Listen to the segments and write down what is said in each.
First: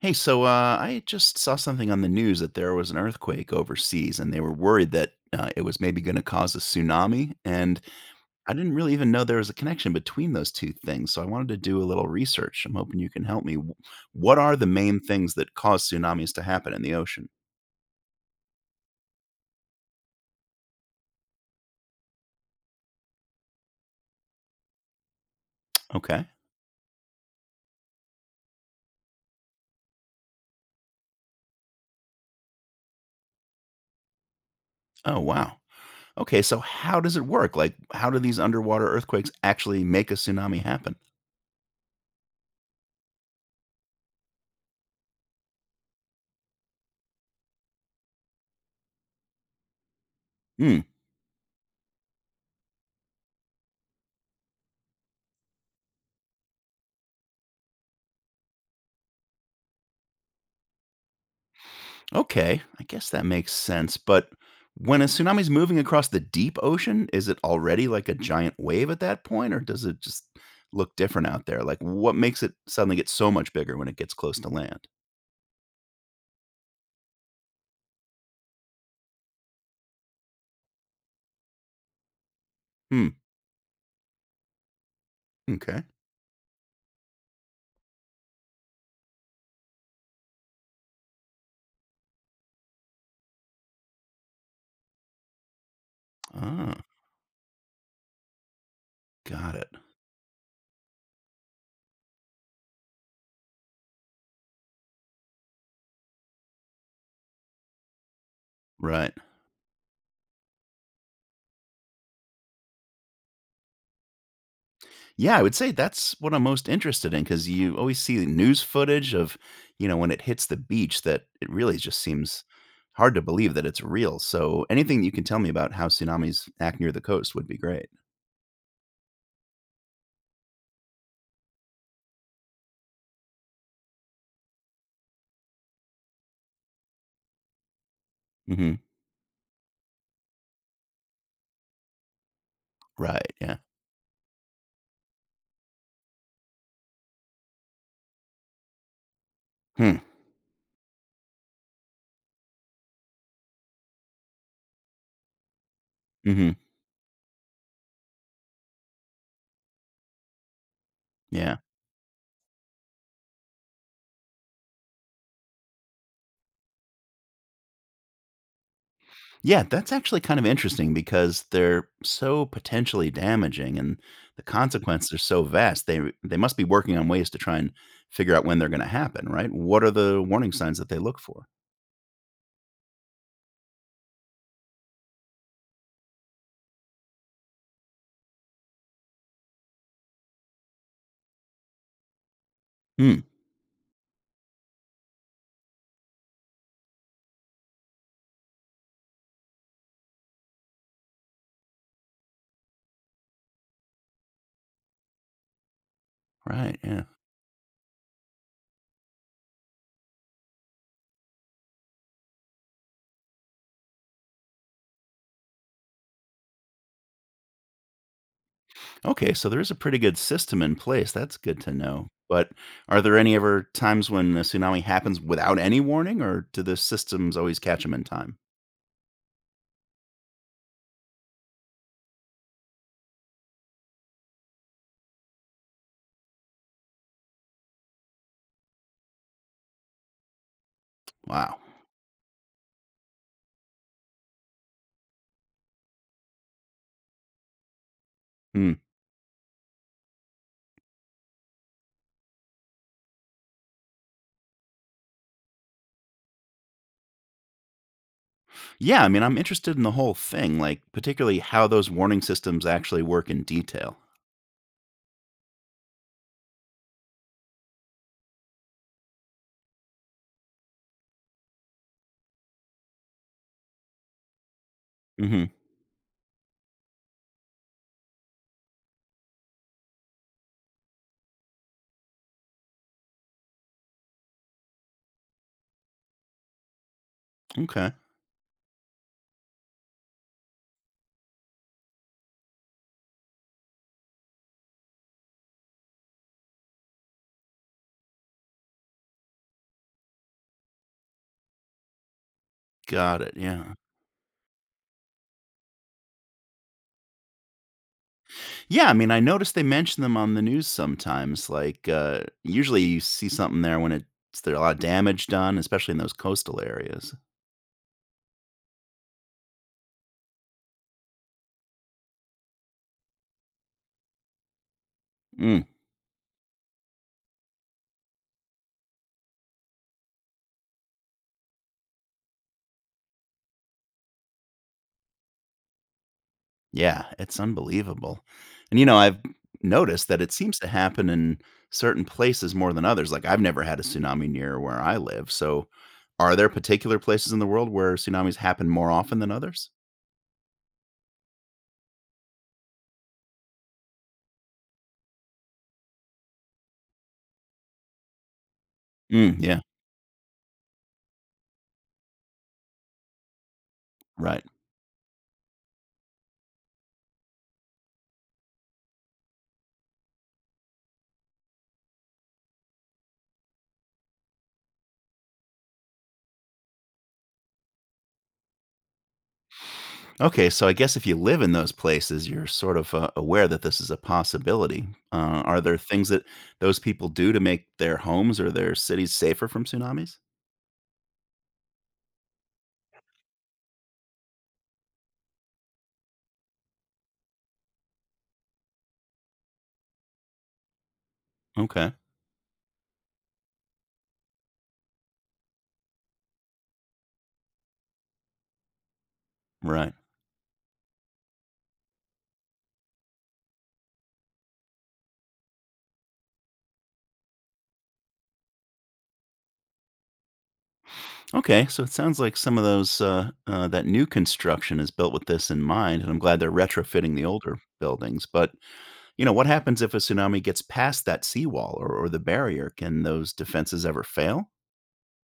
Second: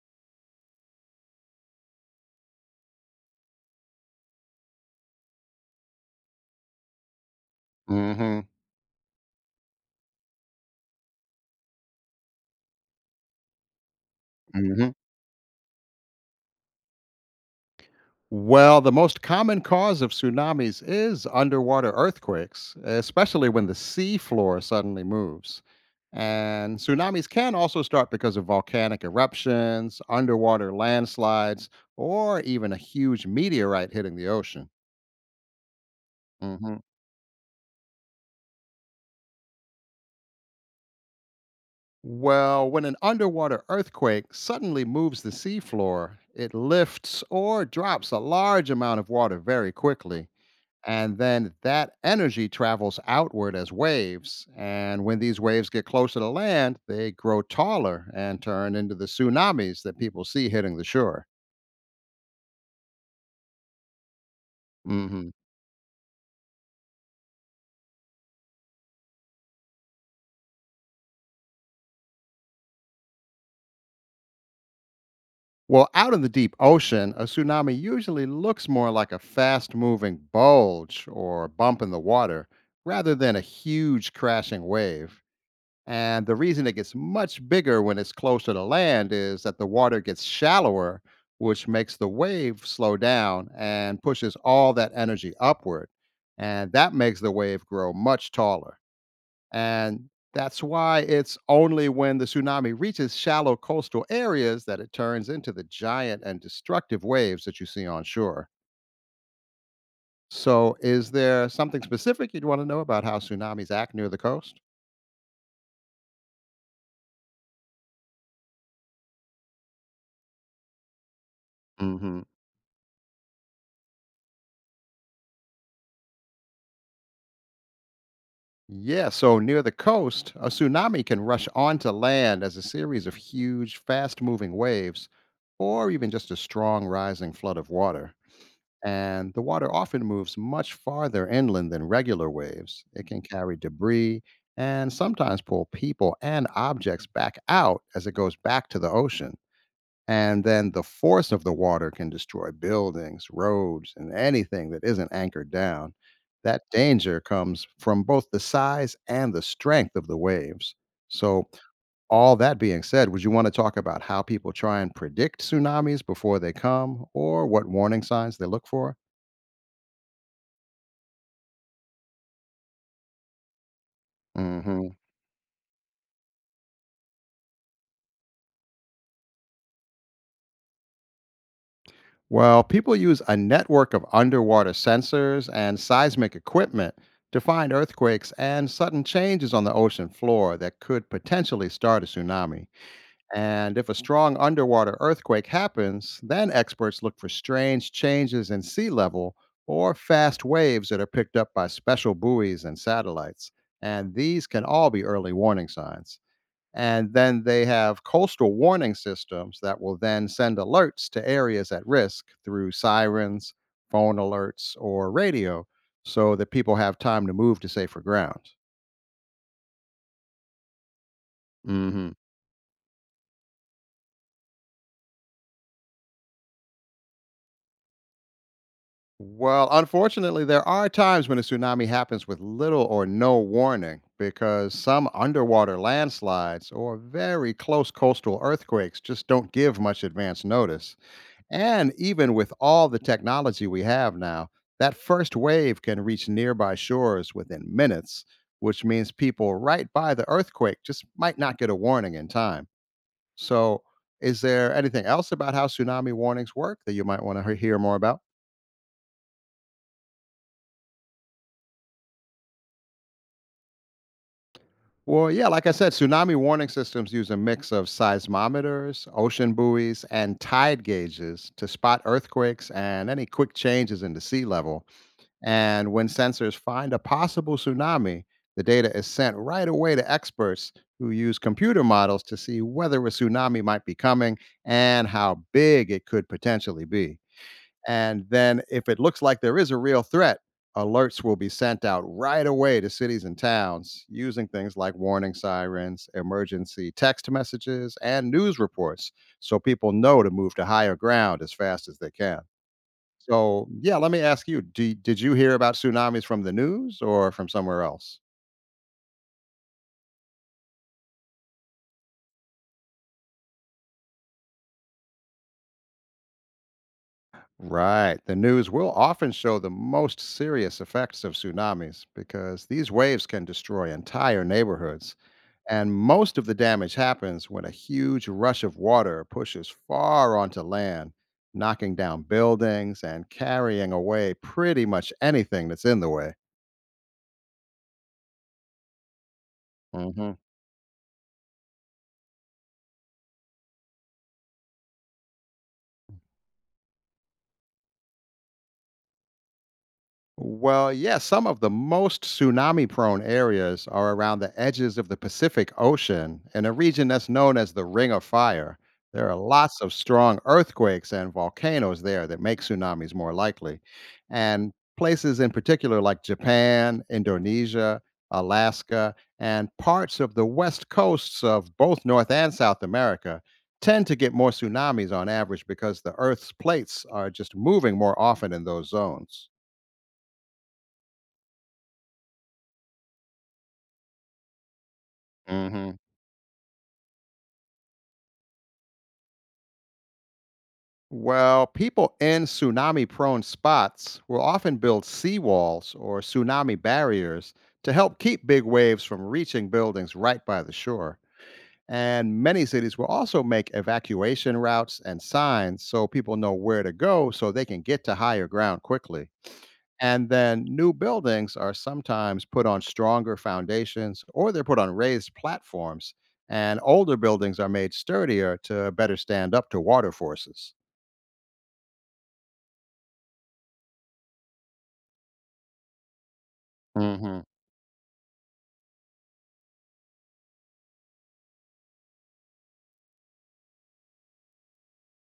Hey, I just saw something on the news that there was an earthquake overseas, and they were worried that it was maybe going to cause a tsunami. And Mhm, I didn't really even know there was a connection between those two things. So I wanted to do a little research. I'm hoping you can help me. What are the mhm. main things that cause tsunamis to happen in the ocean? Well, the most common cause of tsunamis is underwater earthquakes, especially when the sea floor suddenly moves. Okay. And tsunamis can also start because of volcanic eruptions, underwater landslides, or even a huge meteorite hitting the ocean. Oh, wow. Okay, so Mhm. how does it work? Like, how do these underwater earthquakes actually make a tsunami happen? Well, when an underwater earthquake suddenly moves the seafloor, it lifts or drops a large amount of water very quickly. Hmm. And then that energy travels outward as waves. And when these waves get closer to land, they grow taller and turn into the tsunamis that people see hitting the shore. Okay, I guess that makes sense. But when a Hmm. tsunami's moving across the deep ocean, is it already like a giant wave at that point, or does it just look different out there? Like, what makes it suddenly get so much bigger when it gets close to land? Well, out in the deep ocean, a tsunami usually looks more like a fast moving bulge or bump in the water rather Hmm. than a huge crashing wave. Okay. And the reason it gets much bigger when it's closer to land is that the water gets shallower, which makes the wave slow down and pushes all that energy upward. And Ah, that makes the wave grow much taller. got it. And that's why it's only when the tsunami reaches shallow coastal areas that it turns into the giant and destructive waves that you see on shore. Right. So, is there something specific you'd want to know about how tsunamis act near the coast? Yeah, I would say that's what I'm most interested in because you always see news footage of, you know, when it hits the beach that it really just Hmm. seems hard to believe that it's real. So anything you can tell me about how tsunamis act near the coast would be great. Yeah, so near the coast, a tsunami can rush onto land as a series of huge, fast moving waves, or even just a strong rising flood of water. Mm-hmm. And the water often moves much farther inland than regular waves. It can Right, carry yeah. debris and sometimes pull people and objects back out as it goes back to the ocean. Hmm, And then the force of the water can destroy buildings, roads, and anything that isn't anchored down. mhm, That danger comes from both the size and the strength of the waves. So, yeah. all that being said, would you want to talk about how people try and predict tsunamis before they come or what warning signs they look for? Yeah, that's actually kind of interesting because they're so potentially damaging and the Hmm. consequences are so vast, they must be working on ways to try and figure out when they're gonna happen, right? What are the warning signs that they look for? Well, people use a network of underwater sensors and seismic equipment to find earthquakes and sudden changes on the ocean floor that could potentially start a tsunami. Hmm, And if a strong underwater earthquake happens, then experts look for strange changes in sea level or fast waves that are picked up by special buoys and satellites. And these can all be early warning signs. right, yeah. And then they have coastal warning systems that will then send alerts to areas at risk through sirens, phone alerts, or radio so that people have time to move to safer ground. Okay, so there is a pretty good system in place, that's good to know, Hmm. but are there any ever times when a tsunami happens without any warning, or do the systems always catch them in time? Well, unfortunately, there are times when a tsunami happens with little or no warning because some underwater landslides or very close coastal earthquakes just don't give much advance notice. Wow. And even with all the technology we have now, that first wave can reach nearby shores within minutes, Hmm. which means people right by the earthquake just might not get a warning in time. So, is there anything else about how tsunami warnings work that you might want to hear more about? Yeah, I mean, I'm interested in the whole thing, like particularly how those warning systems actually work in detail. Well, yeah, like I said, tsunami warning systems use a mix of seismometers, ocean buoys, and tide gauges to spot earthquakes and any quick changes in the sea level. Hmm. And when sensors find a possible tsunami, the data is sent right away to experts who use computer models to see whether a tsunami might be coming and how big it could potentially be. Okay. And then, if it looks like there is a real threat, alerts will be sent out right away to cities and towns using things like warning sirens, emergency text messages, and news reports so people know to move to higher ground as fast as they can. Got it. So, Yeah. yeah, let me ask you, do did you hear about tsunamis from the news or from somewhere else? Yeah. I mean, I noticed they mention them on the news sometimes. Like, usually you see something there when it's there's a lot of damage done, especially in those coastal areas. Right. The news will often show the most serious effects of tsunamis because these waves can destroy entire neighborhoods. Mm. And most of the damage happens when a huge rush of water pushes far onto land, knocking down buildings and carrying away pretty much anything that's in the way. Yeah, it's unbelievable. And, you know, I've noticed that it Mhm. seems to happen in certain places more than others. Like, I've never had a tsunami near where I live. So, are there particular places in the world where tsunamis happen more often than others? Well, yeah, some of the most tsunami prone areas are around the edges of the Pacific Ocean in a region that's known as the Ring of Fire. There are Mm, yeah, lots of strong earthquakes and volcanoes there that make tsunamis more likely. right. And places in particular like Japan, Indonesia, Alaska, and parts of the west coasts of both North and South America tend to get more tsunamis on average because the Earth's plates are just moving more often in those zones. Okay, so I guess if you live in those places, you're sort of aware that this is a possibility. Are there Hmm. things that those people do to make their homes or their cities safer from tsunamis? Well, people in tsunami prone spots will often build seawalls or tsunami barriers to help keep big waves from reaching buildings right by the shore. Okay, And many cities will also make evacuation routes and signs so people know where to go so they can get to higher ground quickly. right. And then new buildings are sometimes put on stronger foundations or they're put on raised platforms. And older buildings are made sturdier to better stand up to water forces. Okay, so it sounds like some of those that new construction is built with this in mind, and I'm glad they're retrofitting the Hmm. older buildings. But you know, what happens if a tsunami gets past that seawall or the barrier? Can those defenses ever fail?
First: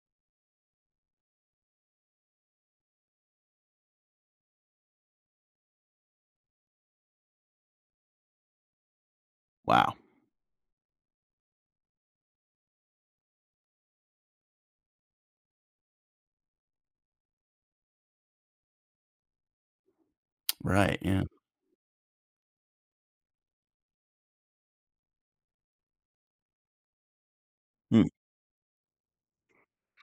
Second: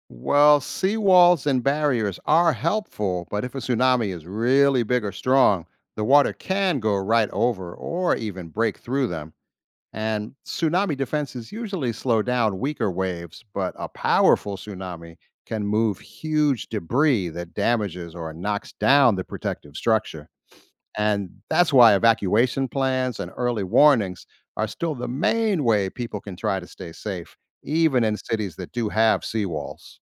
Well, seawalls and barriers are helpful, but if a tsunami is really big or strong, the water can go right over or even break through them. Wow. And tsunami defenses usually slow down weaker waves, but a powerful tsunami can move huge debris that damages or knocks down the protective structure. Right. Yeah. And that's why evacuation plans and early warnings are still the main way people can try to stay safe, even Hmm. in cities that do have seawalls.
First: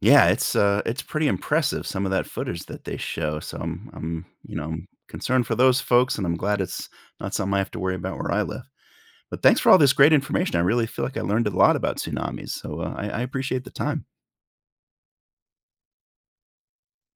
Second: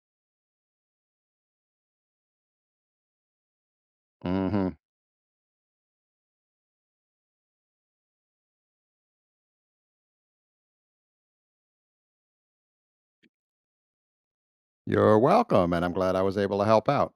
Yeah. It's pretty impressive some of that footage that they show. So I'm Hmm. I'm concerned for those folks, and I'm glad it's not something I have to worry about where I live. But thanks for all this great information. I really feel like I learned a lot about tsunamis. So I appreciate the time. You're welcome, and I'm glad I was able to help out.